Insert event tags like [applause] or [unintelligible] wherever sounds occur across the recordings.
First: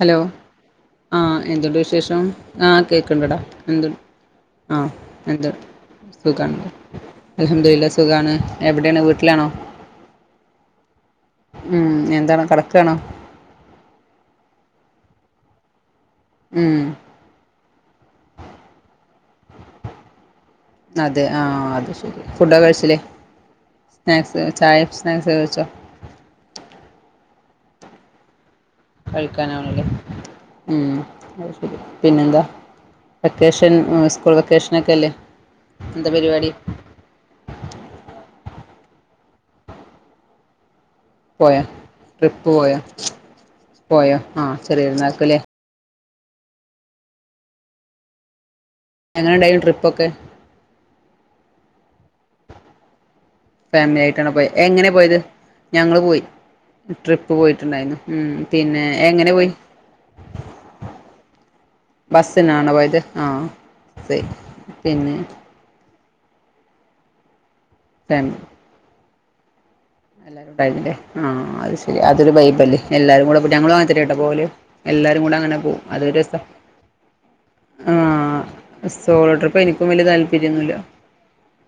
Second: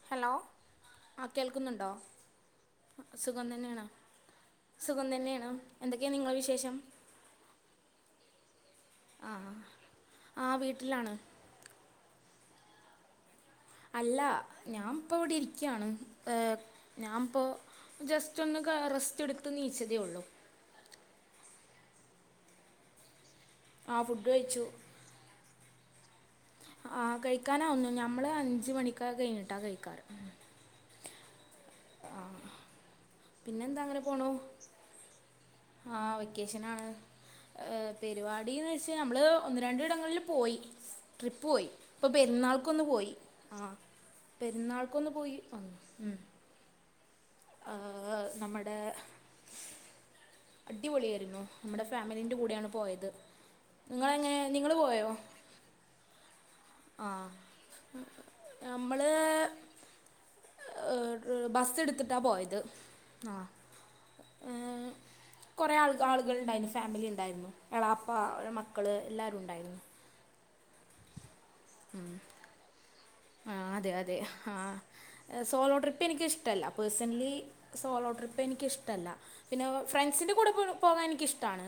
Hello ആ എന്തുണ്ട് വിശേഷം ആ സുഖം തന്നെയാണ് കേക്ക്ട്ടാടഎന്തു ആഹ് സുഖം തന്നെയാണ് എന്ത് എന്തൊക്കെയാ നിങ്ങളെ സുഖണോ വിശേഷം അൽഹംദുലില്ലാ സുഖാണ് എവിടേണ് വീട്ടിലാണോ ആഹ് വീട്ടിലാണ് ഉം എന്താണ് കടക്കാണോ അല്ല ഞാൻപ്പൊ ഇവിടിരിക്കാണ് ഏ ഉം ഞാൻപ്പൊ ജസ്റ്റ് ഒന്ന് കാ റെസ്റ്റ് എടുത്ത് നീച്ചതേ ഒള്ളൂ- അതെ ആഹ് അത് ശരി ഫൂഡോക്കെ കഴിച്ചിലേ സ്നാക്സ് ചായ സ്നാക്സ് കഴിച്ചോ ആഹ് കഴിക്കാനാവുന്നു ഞമ്മള് അഞ്ച് മണിക്ക് കഴിഞ്ഞിട്ടാ കഴിക്കാനാവണല്ലേ കഴിക്കാറ്- ഉം അയ് ശരി പിന്നെന്താ- വെക്കേഷൻ പിന്നെന്താ സ്കൂൾ വെക്കേഷ്നക്കല്ലേ- ആഹ് വെക്കേഷനാണ്- എഹഹ പെരുവാടീന്ന് വെച്ചാ നമ്മള് ഒന്ന് രണ്ടിടങ്ങളില് പോയി- പോയോ ട്രിപ്പോയി ഇപ്പോ ട്രിപ്പ് പോയോ പെരുന്നാൾക്കൊന്ന് പോയി ആഹ് പോയോ ആഹ് ചെറിയ പെരുന്നാൾക്കൊന്ന് പോയി പെരുന്നാൾക്കല്ലേ വന്നു- മമം ആഹ് ഹ് നമ്മടെ എങ്ങനണ്ടേനു ട്രിപ്പൊക്കെ- അടിപൊളിയരുന്നു നമ്മടെ ഫാമിലിന്റെ കൂടെയാണ് പോയത്- ഫാമിലായിട്ടാണ് നിങ്ങളെങ്ങനെ പോയ നിങ്ങൾ എങ്ങനെ പോയോ പോയത് ഞങ്ങള് പോയി ട്രിപ്പ് പോയിട്ട്ണ്ടായിരുന്നു ഉം പിന്നേ നമ്മൾ എങ്ങനെ പോയി ബസ് എടുത്തിട്ടാണ് ബസിനാണോ പോയത് ആ ആഹ് [unintelligible] പിന്നെ കൊറേ ആൾ ആൾകൾണ്ടായിരുന്നു ഫാമിലി ഇണ്ടായിരുന്നു എളാപ്പ ലെ മക്കൾ എല്ലാരും ഇണ്ടായിരുന്നു എല്ലാരുംണ്ടായിരുന്നല്ലേ ആഹ് അത് ശരി അതൊരു വൈബല്ലേ എല്ലാരും കൂടെ ആ [unintelligible] ഞങ്ങളും അതെ അങ്ങനത്തന്നേട്ടോ അതെ പോവല് ആ എല്ലാരും കൂടെ അങ്ങനെ സോളോ പോവും ട്രിപ്പ് അതൊര് രസ എനിക്കിഷ്ടമല്ല പേഴ്സണലി സോളോ ട്രിപ്പ് എനിക്കിഷ്ട്ടല്ല പിന്നെ എനിക്കും വലിയ ഫ്രണ്ട്സിൻ്റെ കൂടെ പ്പൊ താല്പര്യൊന്നുല്ല പോകാൻ എനിക്കിഷ്ട്ടാണ്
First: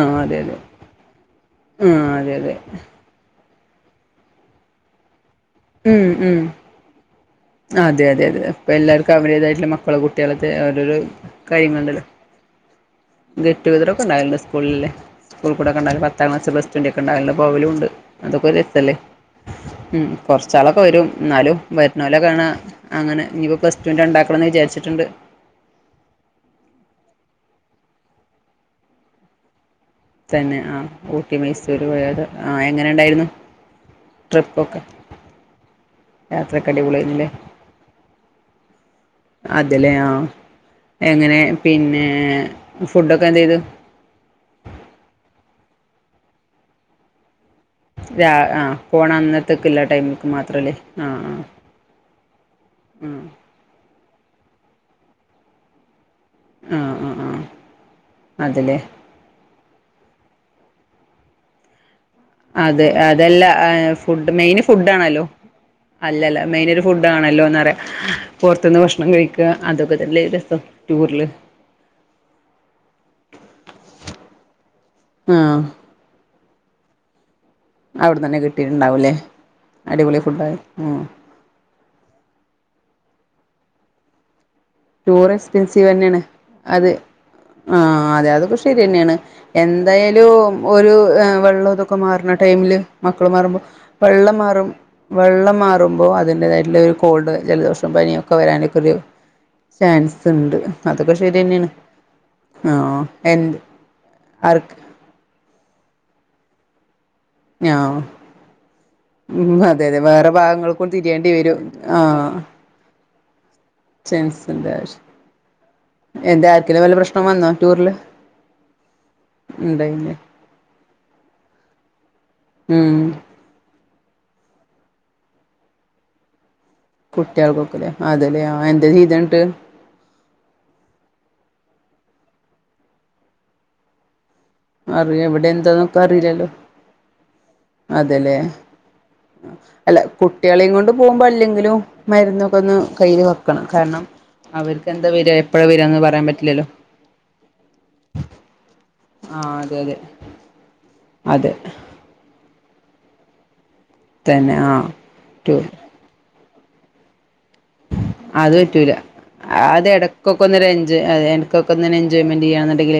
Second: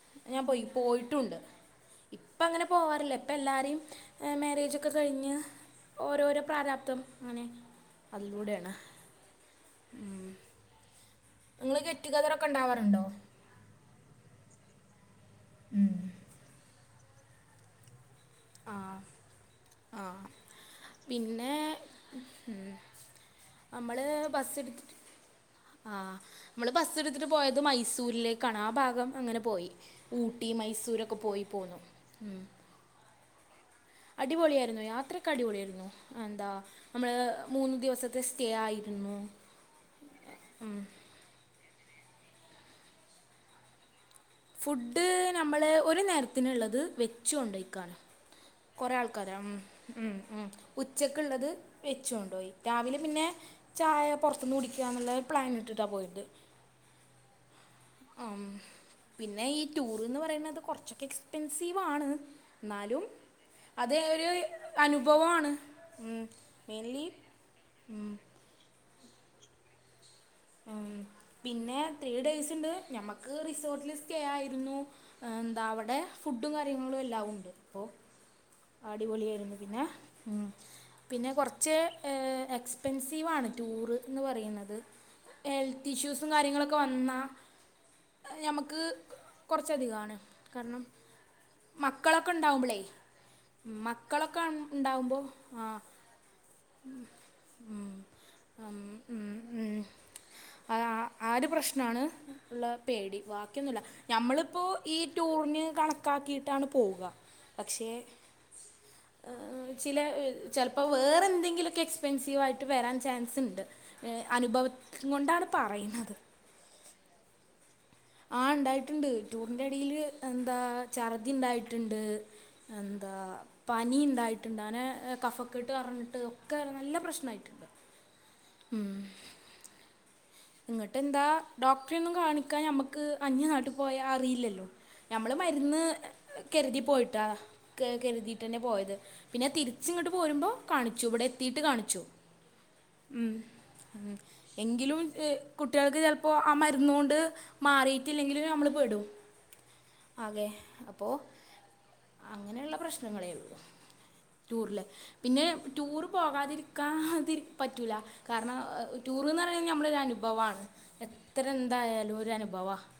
ആഹ് അതെ ഞാൻ അതെ പോയി പോയിട്ടുണ്ട് ആഹ് അതെ ഇപ്പ അതെ അങ്ങനെ പോവാറില്ല പ്പല്ലാരിം ഏ മാരേജൊക്കെ കഴിഞ്ഞ് ഓരോരോ പ്രാരാപ്തം ആഹ് അതെ അതെ അതെ പ്പൊ എല്ലാർക്കും അവരുടേതായിട്ടുള്ള മക്കള് കുട്ട്യാളൊക്കെ ഓരോരു ഇങ്ങളേ ഗെറ്റുഗെദറൊക്കെ ണ്ടാവാറുണ്ടോ ഗെറ്റു ഗെദറൊക്കെണ്ടാവലുണ്ട് സ്കൂള്ല്ലേ ഉം. സ്കൂൾക്കുടൊക്കെണ്ടാവല് പത്താം ക്ലാസ് പ്ലസ് ടു ന്റൊക്കെണ്ടാവല്ണ്ട് പോവലൂണ്ട് ആ അതൊക്കൊരസല്ലേ ആ ഉം കൊർച്ചാളൊക്കെ വരും ന്നാലും വര് ഉം ഉം അമ്മള് ഉണ്ടാക്കണംന്ന് ബസ്സിടുത്തിട്ട് വിചാരിച്ചിട്ടുണ്ട് ആഹ് മ്മള് ബസ്സിടുത്തിട്ട് പോയത് മൈസൂരിലേക്കാണ് ആ ഭാഗം അങ്ങനെ പോയി ഊട്ടി തന്നെ മൈസൂരൊക്കെ പോയി പോന്നു ഉം എങ്ങനെണ്ടായിരുന്ന് അടിപൊളിയായിരുന്നു യാത്രൊക്കെ അടിപൊളിയായിരുന്നു എന്താ യാത്രയൊക്കെ നമ്മള് അടിപൊളിയായിരുന്നില്ലേ മൂന്ന് ദിവസത്തെ സ്റ്റേ ആയിരുന്നു അതല്ലേ ആ എങ്ങനെ പിന്നേ ഫുഡൊക്കെ എന്തേയ്ത് ഫുഡ് നമ്മള് ഒരു നേരത്തിന്ള്ളത് വെച്ചൊണ്ടോയി ക്കാണ് രാ ആഹ് കൊറേ പോണ ആൾക്കാരോ ഉം അന്നത്തേക്കില്ല ഉം ടൈമിക്ക് ഉം മാത്രല്ലേ ആഹ് ഉച്ചക്ക്ള്ളത് വെച്ചൊണ്ടോയി രാവിലെ ആഹ് പിന്നെ ചായ പുറത്തുന്ന് കുടിക്കാന്നുള്ള പ്ലാൻ ഇട്ടിട്ടാ പോയിട്ട് ആഹ് ആഹ് ആഹ് ആം അതേല്ലേ പിന്നെ ഈ ടൂർന്ന് പറയുന്നത് കുറച്ചൊക്കെ എക്സ്പെൻസീവാണ് അതെ എന്നാലും അതെല്ല ഏഹ് അത് ഒരു ഫുഡ് മെയിൻ ഫുഡ് ആണല്ലോ അനുഭവമാണ് ഉം അല്ലല്ല മെയിൻ ഇത് മെയിൻലി ഫുഡ് ആണല്ലോന്നറയാ ഉം പുറത്തുന്ന് ഭക്ഷണം കഴിക്കാ അതൊക്കെ തന്നെ ഒര് ഉം പിന്നെ ത്രീ ഡേയ്സ് ഉണ്ട് ഞമുക്ക് റിസോർട്ടിൽ സ്റ്റേ ആയിരുന്നു ആഹ് എന്താ അവിടെ ഫുഡും കാര്യങ്ങളും എല്ലാം ഉണ്ട്പ്പോ അവിടെന്നന്നെ കിട്ടിട്ടുണ്ടാവൂല്ലേ അടിപൊളി ഫുഡയി ഉം ച്ച് ഏഹ് എക്സ്പെൻസീവാണ് ടൂറ് എന്ന് പറയുന്നത് ടൂർ എക്സ്പെൻസീവ് ഹെൽത്ത് തന്നെയാണ് ഇഷ്യൂസും കാര്യങ്ങളൊക്കെ അത് വന്നാ ആഹ് അതെ അതൊക്കെ ശരിയന്നേണ് കുറച്ചധികമാണ് എന്തായാലും കാരണം ഒരു ഏഹ് വെള്ളം തൊക്കെ മക്കളൊക്കെ മാർണ ടൈമില് ഉണ്ടാവുമ്പോളേ മ ക്കൾ മാറുമ്പോ വെള്ളം മക്കളൊക്കെ മാറും ഉണ്ടാവുമ്പോൾ വെള്ളം ആ മാറുമ്പോ അതിൻ്റെതായിട്ടുള്ള ഒരു കോൾഡ് ജലദോഷം പനിയൊ ആം ഉം ഉം ഉം ഉണ്ട് അ ആഹ് അതൊക്കെ ആ ശരി ഒരു തന്നെയാണ് പ്രശ്നാണ് ഉള്ള ആഹ് പേടി എന്ത് വാക്ക്യൊന്നുല്ല ഞമ്മളിപ്പോ ആർക്ക് ഈ ടൂറിന് കണക്കാക്കിയിട്ടാണ് പോവുക പക്ഷേ ആഹ് ഉം ഏഹ് അതെ അതെ ചില വേറെ ചിലപ്പോ ഭാഗങ്ങൾക്കും വേറെ തിരിയേണ്ടി വരും എന്തെങ്കിലൊക്കെ ആഹ് എക്സ്പെൻസീവായിട്ട് വരാൻ ചാൻസ് ഉണ്ട് ഏഹ് ചാൻസ് ഉണ്ട് അനുഭവം കൊണ്ടാണ് പറയുന്നത് എന്താ ആർക്കേലും വല്ല പ്രശ് നം വന്നോ ടൂറ്ല് ആഹ് ഉണ്ടായിട്ടുണ്ട് ടൂറിന്റെ എടേയില് എന്താ ഛർദി ഇണ്ടായിട്ടുണ്ട് ഉം എന്താ പനി ഉണ്ടായിട്ടുണ്ടനെ കഫക്കെട്ട് പറഞ്ഞിട്ട് ഒക്കെങ്ങനെ നല്ല പ്രശ്നമായിട്ടുണ്ട് കുട്ട്യാൾക്കൊക്കെല്ലേ അതല്ലെ ആഹ എന്താ ചെയ്തന്ന്ട്ട് ഇങ്ങട്ട് എന്താ ഡോക്ടറെ ഒന്നും കാണിക്കാൻ നമുക്ക് അന്യ നാട്ടിൽ പോയാ അറിയില്ലല്ലോ. അറിയ ഞമ്മള് ഇവിടെ മരുന്ന് എന്താന്നൊക്കെ അറിയില്ലല്ലോ കരുതി പോയിട്ടാ ക അതെല്ലേ കരുതിയിട്ട്ന്നെ പോയത്. പിന്നെ തിരിച്ച് അല്ല ഇങ്ങോട്ട് പോരുമ്പോ കുട്ടികളെയും കൊണ്ട് കാണിച്ചു പോകുമ്പോ ഇവിടെ എത്തിട്ട് അല്ലെങ്കിലും കാണിച്ചു മരുന്നൊക്കെ ഉം അവർക്ക്ന്തേ അ് കുട്ട്യാൾക്ക് ചിലപ്പോ ആ മരുന്നോണ്ട് മാറിയിട്ടില്ലെങ്കിലും നമ്മള് പെടും. ആ അതെ അതെ ആകെ അപ്പോ അതെ അങ്ങനെയുള്ള പ്രശ്നങ്ങളേ ഉള്ളൂ തന്നെ ആ ടൂറില് പിന്നെ ടു ടൂറ് പോകാതിരി ക്കാതിരി പറ്റൂല്ല കാരണം ടൂർന്ന് പറഞ്ഞ് കഴിഞ്ഞാൽ നമ്മൾ കൊക്കൊന്ന് ഒരഞ്ചോയ് അതെ എനിക്കൊക്കൊന്നിങ്ങനെ ഒരു എൻജോയ്മെന്റ് അനുഭവമാണ് ചെയ്യണന്നുണ്ടങ്കിൽ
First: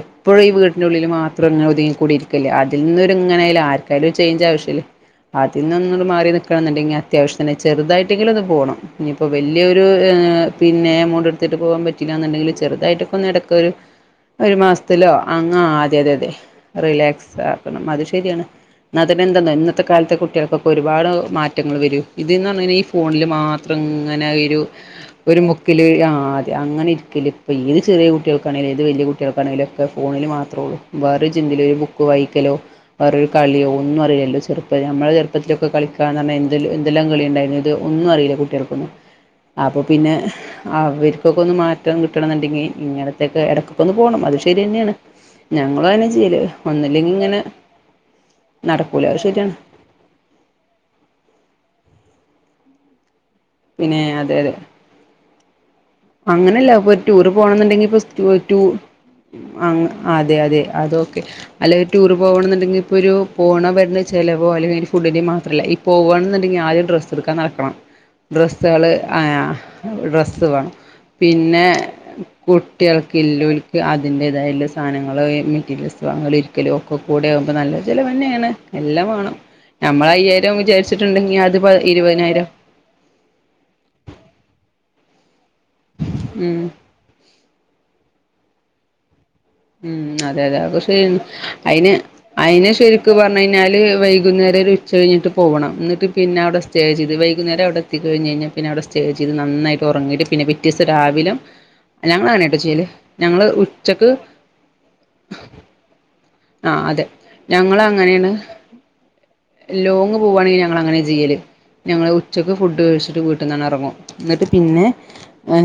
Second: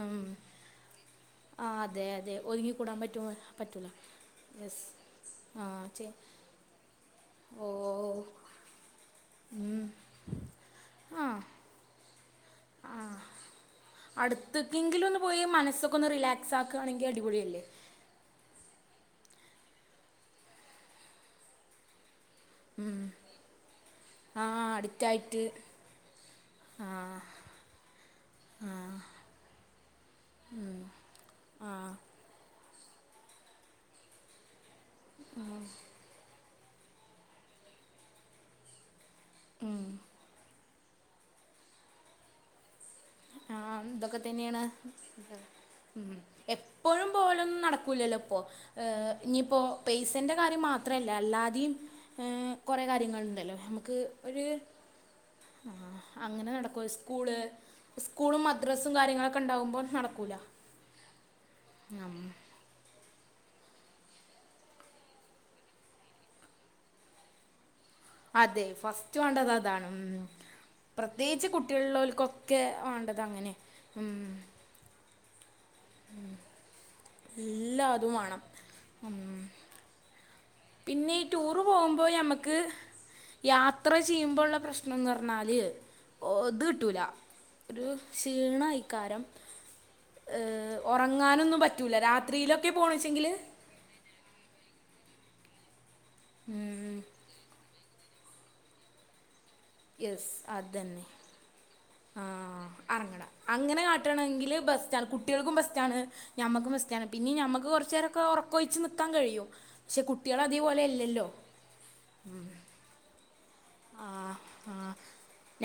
എപ്പോഴുംഈ വീട്ടിന്റെ ഉള്ളിൽ മാത്രം ത്രം ആ ഇങ്ങനെ ഒതുങ്ങി അതെ കൂടി അതെ ഇരിക്കല്ലേ ഒതുങ്ങിക്കൂടാൻ അതിൽന്നും പറ്റുമോ ഇങ്ങനെ ആയാലും പറ്റില്ല ആർക്കായാലും ഒര് ചേഞ്ച് ആവശ്യല്ലേ യെസ് അതിൽ ആ നിന്നൊട് ചെ മാറി നിൽക്കണംന്നുണ്ടെങ്കി അത്യാവശ്യത്തിന് ഓ ചെറുതായിട്ടെങ്കിലും ഒന്ന് പോണം. ഇനിയിപ്പോ ഉം. വലിയൊരു പിന്നെ എമൗണ്ട് എടുത്തിട്ട് പോവാൻ പറ്റിയില്ലാന്നുണ്ടെങ്കിൽ ചെറുതായിട്ടൊക്കെന്നെടക്കൊരു ഒരു അടുത്തേക്കെങ്കിലും മാസത്തിലോ ഒന്ന് പോയി അങ്ങാ മനസ്സൊക്കെ അതെ ഒന്ന് അതെ അതെ റിലാക്സ് ആക്കുകയാണെങ്കിൽ റിലാക്സ് അടിപൊളിയല്ലേ ആക്കണം അത് ശരിയാണ്. എന്നാതന്നെ എന്താന്നോ ഇന്നത്തെ കാലത്തെ കുട്ട്യാൾക്കൊക്കെ ഒരുപാട് മാറ്റങ്ങൾ വരും ഇത് ന്ന് പറഞ് കഴിഞ്ഞാ ഈ ഫോണിൽ മാത്രം ഇങ്ങനെ ആ ഈ ഒരു ഒരു അടുത്തായിട്ട് മുക്കില് ആഹ് അതെ ആ അങ്ങനെ ഇരിക്കല് ഇപ്പൊ ഏത് ചെറിയ കുട്ട്യാൾക്കാണേലും ആ ഏത് വലിയ കു കുട്ട്യാൾക്കാണെങ്കിലൊക്കെ ഫോണിൽ മാത്രേ ഉള്ളൂ വേറെ ചിന്തീലൊ ഒരു ആ ബുക്ക് വായിക്കലോ വെറോരു കള്യോ ഒന്നും അറിലല്ലോ ചെർപ്പ പ്പം നമ്മളെ ചെറുപ്പത്തിലൊക്കെ കളിക്കാന്നറഞ്ഞാ എന്തെല്ലാം എന്തല്ലാം കളിയുണ്ടായിരുന്നു ഇത് ഒന്നും അറിയില്ല കുട്ട്യാൾക്കൊന്നും അപ്പൊ പിന്നെ അവർക്കൊക്കെ ഒന്ന് മാറ്റം കിട്ടണം എന്നുണ്ടെങ്കി ഇങ്ങനെ ആഹ് ഇതൊക്കെ തന്നെയാണ് ഞങ്ങളും അതന്നെ ഉം ചെയ്യല് എപ്പോഴും ഒന്നില്ലെങ്കി ഇങ്ങനെ പോവലൊന്നും നടക്കൂലല്ലോ. പ്പോ നടക്കൂല ഏഹ് അത് ശരിയാണ് ഇനിയിപ്പോ പൈസേൻ്റെ കാര്യം മാത്രല്ല അല്ലാതീം ഏഹ് കുറെ കാര്യങ്ങളുണ്ടല്ലോ നമുക്ക് പിന്നെ ഒരു ആഹ് അങ്ങനെ അങ്ങനെല്ല ഇപ്പ നടക്കും ഒരു ടൂറ് സ്കൂള് പോണംന്നുണ്ടെങ്കി ഇപ്പോ സ് സ്കൂളും തോറ്റു മദ്രസും കാര്യങ്ങളൊക്കെ ഉണ്ടാകുമ്പോൾ അങ് നടക്കൂല അതെ അതെ അതോക്കെ അല്ലേ ടൂർ ഉം പോണൻ ന്ന്ണ്ടെങ്കെ ഇപ്പൊരു പോണെ വെർണേ ചെലവോ അല്ലെങ്കിഒരു ഫുഡ്ഡിൻ്റെം മാത്രല്ല ഈ പോവണെന്ന്ണ്ടെങ്കിൽ ആദ്യം ഡ്രസ്സ് ട്ക്കാനടക്കണം അതെ ഡ്രസ്സാള് ഫസ്റ്റ് വേണ്ടത് ആഹ് അതാണ് ഉം ഡ്രസ്സ് വാണം. പ്രത്യേകിച്ച് പിന്നെ കുട്ടികളുള്ളവർക്കൊക്കെ വേണ്ടത് അങ്ങനെ കുട്ടേൾക്ക്ല്ലോൽക്ക് ഉം അതിൻ്റേതായുള്ള സാനങ്ങള് എ മെറ്റീരെൽസ് വാങ്ങല് ഇരിക്കല് ഒക്കെകൂടെ ആകുമ്പോ എല്ലാതും വേണം നല്ലചെലവെന്നേണ് എല്ലാംവാണം നമ്മള് അയ്യായിര പിന്നെഈ ടൂറ് പോകുമ്പോ ഞമ്മക്ക് യാത്ര ചെയ്യുമ്പോള്ള പ്രശ്നംന്നറ്ഞ്ഞാല് ഓ ഉം ത്ട്ടൂല ഒരു ക്ഷീണൈക്കാരം. ഉം അതെ അതെ അതുംഷെരിന്നെ അയിന് പറ്റൂല അയിന് രാത്രിയിലൊക്കെ ശരിക്ക് പോകണമെച്ചെങ്കിൽ പറ്ഞ്ഞൈ യിഞ്ഞാല് വൈകുന്നേരെല് ഉച്ച കഴിഞ്ഞിട്ട് പോണം ന്നിട്ട് പിന്നെ ആടെ സ്റ്റെചെയ്ത് വൈകുന്നേരവിടെത്തി കഴിഞ്ഞഴിഞ്ഞാ പിന്നെ അവിടെ സ്റ്റേ ചെയ്ത് നന്നായിട് ഒറങ്ങീട്ട് യെസ് പിന്നെ അത് പിറ്റേസം തന്നെ രാവിലം ആ ഞങ്ങളങ്ങനേട്ടോ ചെയ്യല് ഞങ്ങള് ഉച്ചക്ക് ല് ബസ്റ്റാണ് കുട്ടേൾക്കും ബസ്റ്റാണ്. ഞമ്മക്കും ആഹ് അതെ ബസ്റ്റാണ് പിന്നിം ഞമ്മക്ക് ഞങ്ങള് കൊറ്ച്ചേരൊക്കെ അങ്ങനെയാണ് ഒറ്ക്കൊഴിച്ച് നിക്കാൻകഴിയും പക്ഷെ ലോങ്ങ് കുട്ടൃള് പോവാണെങ്കിൽ ഞങ്ങള് അതീപോലെ അങ്ങനെ അല്ലല്ലോ ചെയ്യല് ഞങ്ങള് ഉച്ചക്ക് ഫുഡ്ഡ് കഴിച്ചിട്ട് വീട്ടിന്നങ്ങറങ് ആഹ് ആഹ്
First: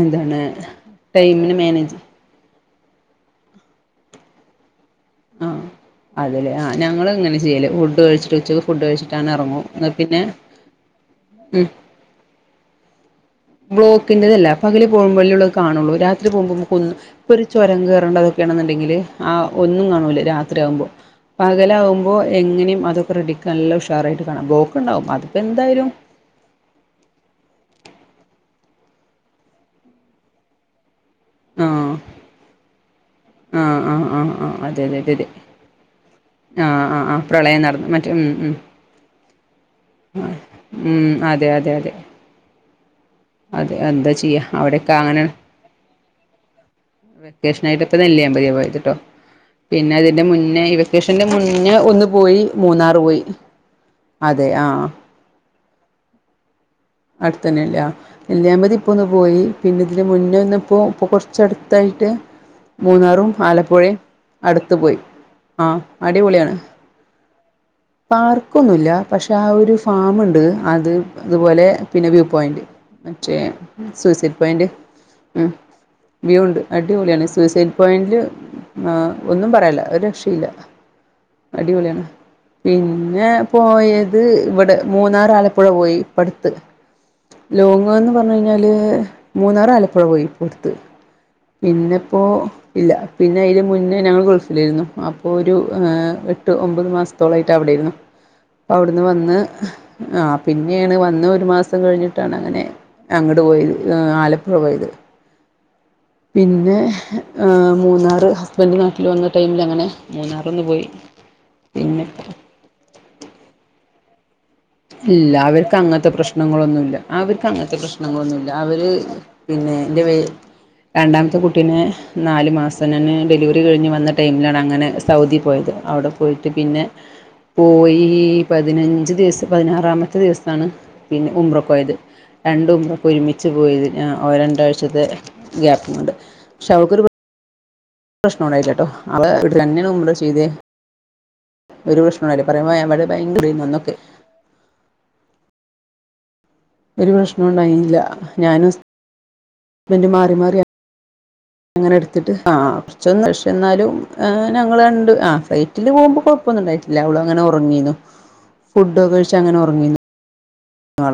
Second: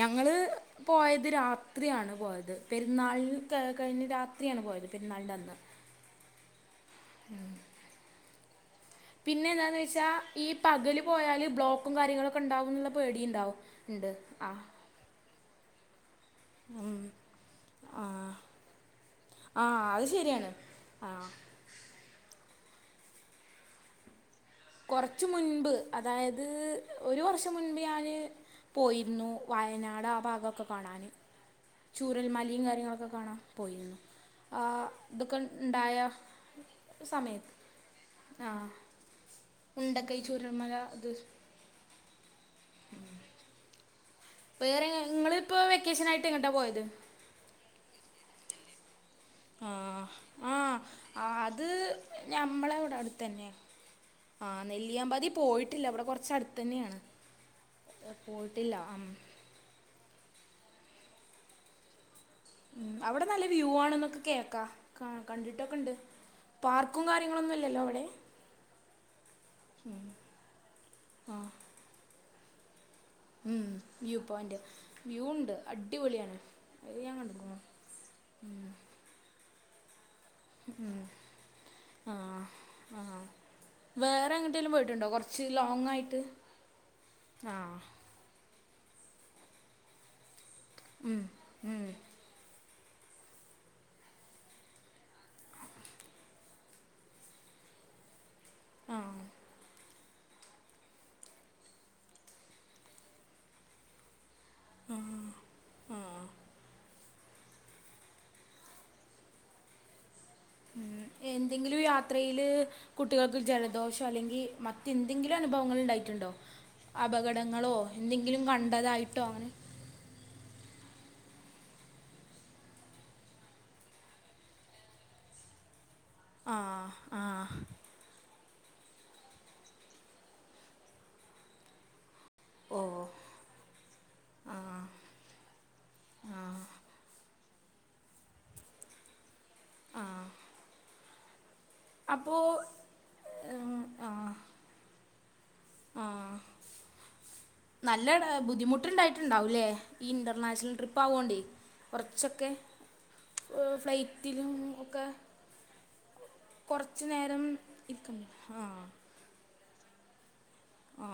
ഞങ്ങള് പോയത് ടൈമിന് മാനേജ് രാത്രിയാണ് പോയത്. പെരുന്നാള് കഴി കഴിഞ്ഞ് രാത്രിയാണ് പോയത് പെരുന്നാളിൻ്റന്ന്. അതേലെ ആഹ് ഞങ്ങള് ഇങ്ങനെ ചെയ്യല് ഫുഡ്ഡഴിട്ട് ഉച്ച പിന്നെ എന്താന്ന് വെച്ചാ ഈ പകല് പോയാല് ഉം ബ്ലോക്കും കാര്യങ്ങളൊക്കെണ്ടാകുംന്നുള്ള പേടിംണ്ടാവും. ബ്ലോക്കിന്റെതല്ല പകല് പോകുമ്പോ ലൊള്ളു കാണുള്ളൂ രാത്രി പോകുമ്പോ നമക്കൊന്ന് ഇപ്പൊരു ചൊരം കേറേണ്ടതൊക്കെണെന്നുണ്ടെങ്കില് ആഹ് ആ ഒന്നും അത് കാണൂല ശരിയാണ് രാത്രിയാവുമ്പോ ആ പക പകലാകുമ്പോ എങ്ങെനിം അതൊക്കെ റെഡിക്ക്നല്ല ഉഷാറായിട്ട് കാണാം ബ്ലോക്ക് ഉണ്ടാവും കൊറച്ച് അതിപ്പോ മുൻപ് എന്തായാലും അതായത് ഒരു വർഷം മുൻപ് ഞാന് പോയിരുന്നു വയനാട് ആ ഭാഗൊക്കെ കാണാന് ആഹ് ചൂരൽമലിം കാര്യങ്ങളൊക്കെ കാണാം ആഹ് പോയിരുന്നു ആഹ് അതെ ആഹ് അതെ അതെ അതെ ദൊക്കെണ്ടായ ആഹ് ആഹ് ആഹ് സമയത്ത് പ്രളയം നടന്ന് മറ്റേ ഉം ഉം ആഹ് ഉം അത് അതെ അതെ അതെ അതെ എന്താ ചെ വേറെ ങ്ങളിപ്പോ വെക്കേഷനായിട്ട് എങ്ങട്ടാ പോയത് കേഷനായിട്ട് ഇപ്പ നെല്ലൃപതിയാപോയത്ട്ടോ ആഹ് ആഹ് ആത് മുന്നേ ഒന്ന് പോയി ഞമ്മളെവ്ടെ മൂന്നാറ് പോയി അടുത്തന്നെ അതെ ആ ആഹ് നെല്ലിയാമ്പതി പോയിട്ടില്ല ഇവിടെ കൊറ്ച്ചടുത്തെന്നെയാണ് അടുത്തെന്നെല്ലെആ നെല്ലൃമ്പതി ഇപ്പൊന്ന് പോയി പിന്നെതിന് മുന്നൊന്ന്പ്പോ ഇപ്പോ കൊറ്ച്ചടുത്തായിട്ട് അവിടെ മൂന്നാറും നല്ല വ്യൂ ആലപ്പുഴെം ആണെന്നൊക്കെ കേൾക്കാം അടുത്ത് പോയി ആഹ് അടിപൊളിയാണ് പാർക്കുംകാര്യങ്ങളൊന്നുംല്ലല്ലോ അവിടെ പാർക്കൊന്നുല്ല പക്ഷെ ആ ഒരു ഫാമ്ണ്ട് അത് ഇതുപോലെ പിന്നെ വ്യൂ പോയൻ്റ് മറ്റേ ഉം view suicide point point view മ് ഉണ്ട് അടിപൊളിയാണ് വ്യൂ ഉണ്ട് അത് ഞാൻ അടിപൊളിയാണ് കണ്ടിക്കുണു സൂസൈഡ് പോയൻ്റ് ആഹ് ഒന്നും പറയാല്ല ഒരു രക്ഷില്ല ഉം ആഹ് ആഹ് ആഹ് പിന്നെ പോയത് വേറെങ്ങെട്ടേലും ഇവിടെ പോയിട്ടുണ്ടോ മൂന്നാർ കൊറ്ച്ച് ലോങ്ങായിട്ട് ആഹ് ലോങ്ങ്ന്ന് പറ്ഞ്ഞഴിഞ്ഞാല് മൂന്നാറ് ആലപ്പുഴ പോയി ഇപ്പടുത്ത് ഉം പിന്നെ പ്പോ ഇല്ല പിന്നെ ഇതിന് മുന്നേ ഞങ്ങള് ഗൾഫിലേയിന്നു അപ്പോഒരു ആ എട്ട് ഒമ്പത് മാസത്തോളായിട്ട് അവിടെയിന്നു പ്പവിടുന്ന് ആഹ് വന്ന് ആഹ് പിന്നേണ് വന്ന് ഒരുമാസം [unintelligible] കഴിഞ്ഞിട്ടാണങ്ങനെ അങ്ങട്ട് പോയത് ആലപ്പുഴ പൊപോയത് പിന്നെ ആ മൂന്നാറ് ഹസ്ബൻഡ് നാട്ടില് വന്ന്ട്ട് പിന്നങ്ങനെ മൂന്നാറ് ഉം എന്തെങ്കിലും യാത്രയില് കുട്ടികൾക്ക് ജലദോഷം അല്ലെങ്കി മ ഇല്ല അവർക്ക് അങ്ങൻത്തെ പ്രശ്നങ്ങളൊന്നുല്ല അപകടങ്ങളോ അവർക്കങ്ങത്തെ എന്തെങ്കിലും പ്രശ്നങ്ങളൊന്നുല്ല അവര് കണ്ടതായിട്ടോ അങ്ങനെ പിന്നെ [unintelligible] രണ്ടാമത്തെ കുട്ടീനെ നാല് മാസം ഞാന് ഡെലിവറി കഴിഞ്ഞ് വന്ന ടൈമിലാണ് അങ്ങനെ സൗദി പോയത് അവടെ പോയിട്ട് പിന്നെ ആഹ് ആഹ് പോയി പതിനഞ്ച് ദിവസം പതിനാറാമത്തെ ദിവസാണ് പിന്ന ഉമ്രക്കോയത് രണ്ട് ഉമ്ര ഓഹ് ഒരുമിച്ച് പോയി ആ രണ്ടാഴ്ചത്തെ ഗ്യാപ്പുണ്ട് പക്ഷെ അവക്കൊരു പ്രശ്നണ്ടായില്ലട്ടോ അവ [unintelligible] മുമ്പേ ചെയ്തേ ഒരു അപ്പോ പ്രഷ്നോണ്ടായില്ല പറയുമ്പോ ഭയങ്കരേർന്നു ഏഹ് അന്നൊക്കെ ആ ഒരു പ്രശ്നം ഉണ്ടായില്ല നല്ല ഞാനും ബുദ്ധിമുട്ടുണ്ടായിട്ടുണ്ടാവുല്ലേ ഹസ്ബൻഡ് ഈ മാറി മാറി ഇന്റർനാഷണൽ ട്രിപ്പ് ആവോണ്ടേ അങ്ങനെ എടുത്തിട്ട് കുറച്ചൊക്കെ ആ കുറച്ചൊന്ന് പക്ഷേ എന്നാലും ഫ്ലൈറ്റിലും ഞങ്ങള് ഒക്കെ രണ്ട് ആ ഫ്ലൈറ്റിൽ പോകുമ്പോ കൊഴ കൊഴപ്പൊന്നുണ്ടായിട്ടില്ല കുറച്ച് അവള് അങ്ങനെ നേരം ഒറങ്ങീന്ന് ഇരിക്കണ്ടേ ആഹ് ഫുഡ് ഒക്കെ കഴിച്ച് അങ്ങനെ ഒറങ്ങിന്നു ആ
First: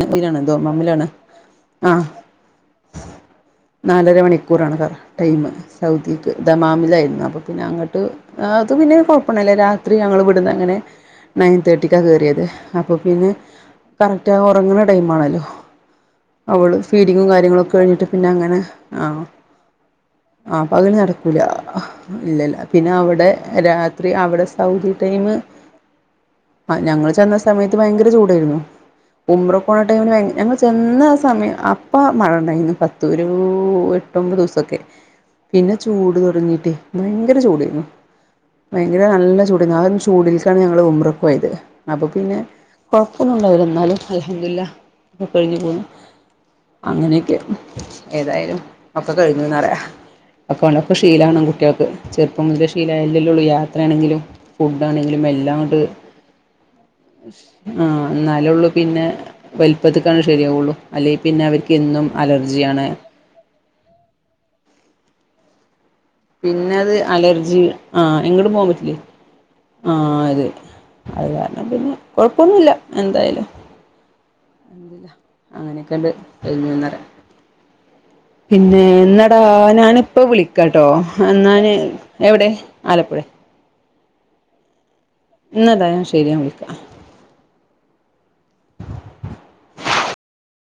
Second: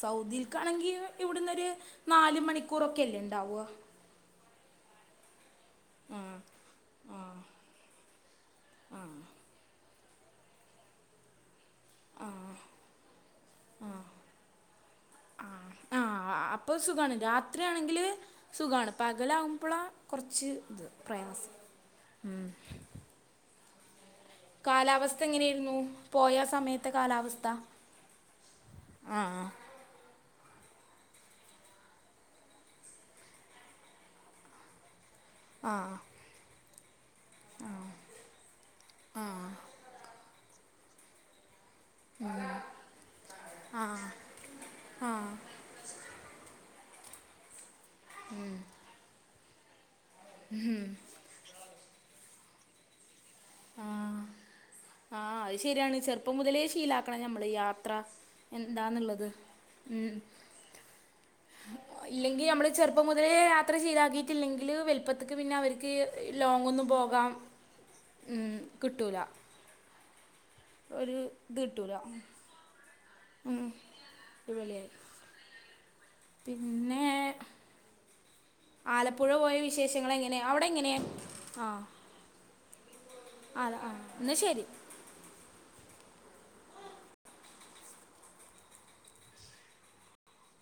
സൗദീൽക്കാണെങ്കി ദോമാമിലാണ് ഇവിടന്നൊരു ആ നാല് മണിക്കൂറൊക്കെല്ലേ ഇണ്ടാവ നാലര മണിക്കൂറാണ് ടൈമ് ആ സൗദിക്ക് ആ ദമാമിലായിരുന്നു അപ്പൊ പിന്നെ അങ്ങട്ട് അത് പിന്നെ കുഴപ്പണ്ടായില്ല രാത്രി ഞങ്ങള് ഇവിടുന്ന് അങ്ങനെ ണയൻ തേർട്ടിക്ക കേറിയത് അപ്പൊ പിന്നെ കറക്റ്റാ ഒറങ്ങണ ടൈമാണല്ലോ ആ ആ അപ്പോൾ അവള് സുഖമാണ് ഫീഡിങ്ങും കാര്യങ്ങളൊക്കെ രാത്രിയാണെങ്കിൽ കഴിഞ്ഞിട്ട് പിന്നെ അങ്ങനെ സുഖമാണ് ആ പകലാകുമ്പോഴാണ് കുറച്ച് ആ ഇത് പകല് നടക്കൂല പ്രയാസം ഇല്ലല്ല പിന്നെ അവിടെ രാ ത്രി അവിടെ സൗദി കാലാവസ്ഥ ടൈമ് എങ്ങനെയായിരുന്നു പോയ സമയത്തെ ഞങ്ങള് ചെന്ന കാലാവസ്ഥ സമയത്ത് ഭയങ്കര ചൂടായിരുന്നു ആ ഉമ്ര പോണ ടൈമിന് ഞങ്ങള് ചെന്ന സമയം അപ്പൊ മഴ ഇണ്ടായിരുന്നു പത്ത് ഒരു എട്ടൊമ്പത് ദിവസൊക്കെ പിന്നെ ആ ചൂട് തൊടങ്ങീട്ടെ ഭയങ്കര ചൂടെയിരുന്നു ഭയങ്കര നല്ല ചൂ ചൂടിലിക്കാണ് ഞങ്ങള് ഉമ്രക്ക് പോയത് അപ്പൊ പിന്നെ കൊഴപ്പൊന്നുണ്ടായില്ല അൽഹംദുലില്ലാഹ് ഒക്കെ കഴിഞ്ഞു പോന്നു അങ്ങനെയൊക്കെ ഏതായാലും ഒക്കെ കഴിഞ്ഞുന്ന് പറയാ ഒക്കെണ്ടൊക്കെ ഷീലാവണ് കുട്ടികൾക്ക് ചെറ് പ്പം മുതൽ ശീലായല്ലേ ഒള്ളൂ ആ യാത്രയാണെങ്കിലും ഫുഡ് ആ ഫുടാണെങ്കിലും അത് എല്ലാം അങ്ങട് ശരിയാണ് ചെറുപ്പം മുതലേ ശീലാക്കണം നമ്മൾ യാത്ര പിന്നെ എന്താന്നുള്ളത് വലുപ്പത്തിക്കാണ് ശരിയാവുള്ളു അല്ലെങ്കിൽ പിന്നെ അവർക്ക് എന്നും ഇല്ലെങ്കിൽ നമ്മൾ അലർജിയാണ് ചെറുപ്പം യാത്ര ഷീലാക്കീട്ടില്ലെങ്കിൽ വലുപ്പത്തിക്ക് പിന്നെ അവര്ക്ക് പിന്നെ അത് അലർജി ആ എങ്ങടും ഉം, പോകാൻ പറ്റില്ലേ കിട്ടൂല ആ അതെന്നേ ഒരു അത് ഇത് കാരണം പിന്നെ കിട്ടൂല കൊഴപ്പൊന്നുല്ല എന്തായാലും ഉം, അടിപൊളിയായി അൽഹംദുലില്ലാഹ് അങ്ങനെക്കാണ്ട് കഴിഞ്ഞൂന്ന് പിന്നെ റയ പിന്നെ ആലപ്പുഴ എന്നടാ പോയ വിശേഷങ്ങൾ ഞാനിപ്പ എങ്ങനെ അവിടെ വിളിക്കാട്ടോ എങ്ങനെ എന്നാന് എവിടെ ആലപ്പുഴേ അത ആ ന്നേ ശരി ഇന്നതാ ഞാൻ ശരി ഞാ വിളിക്ക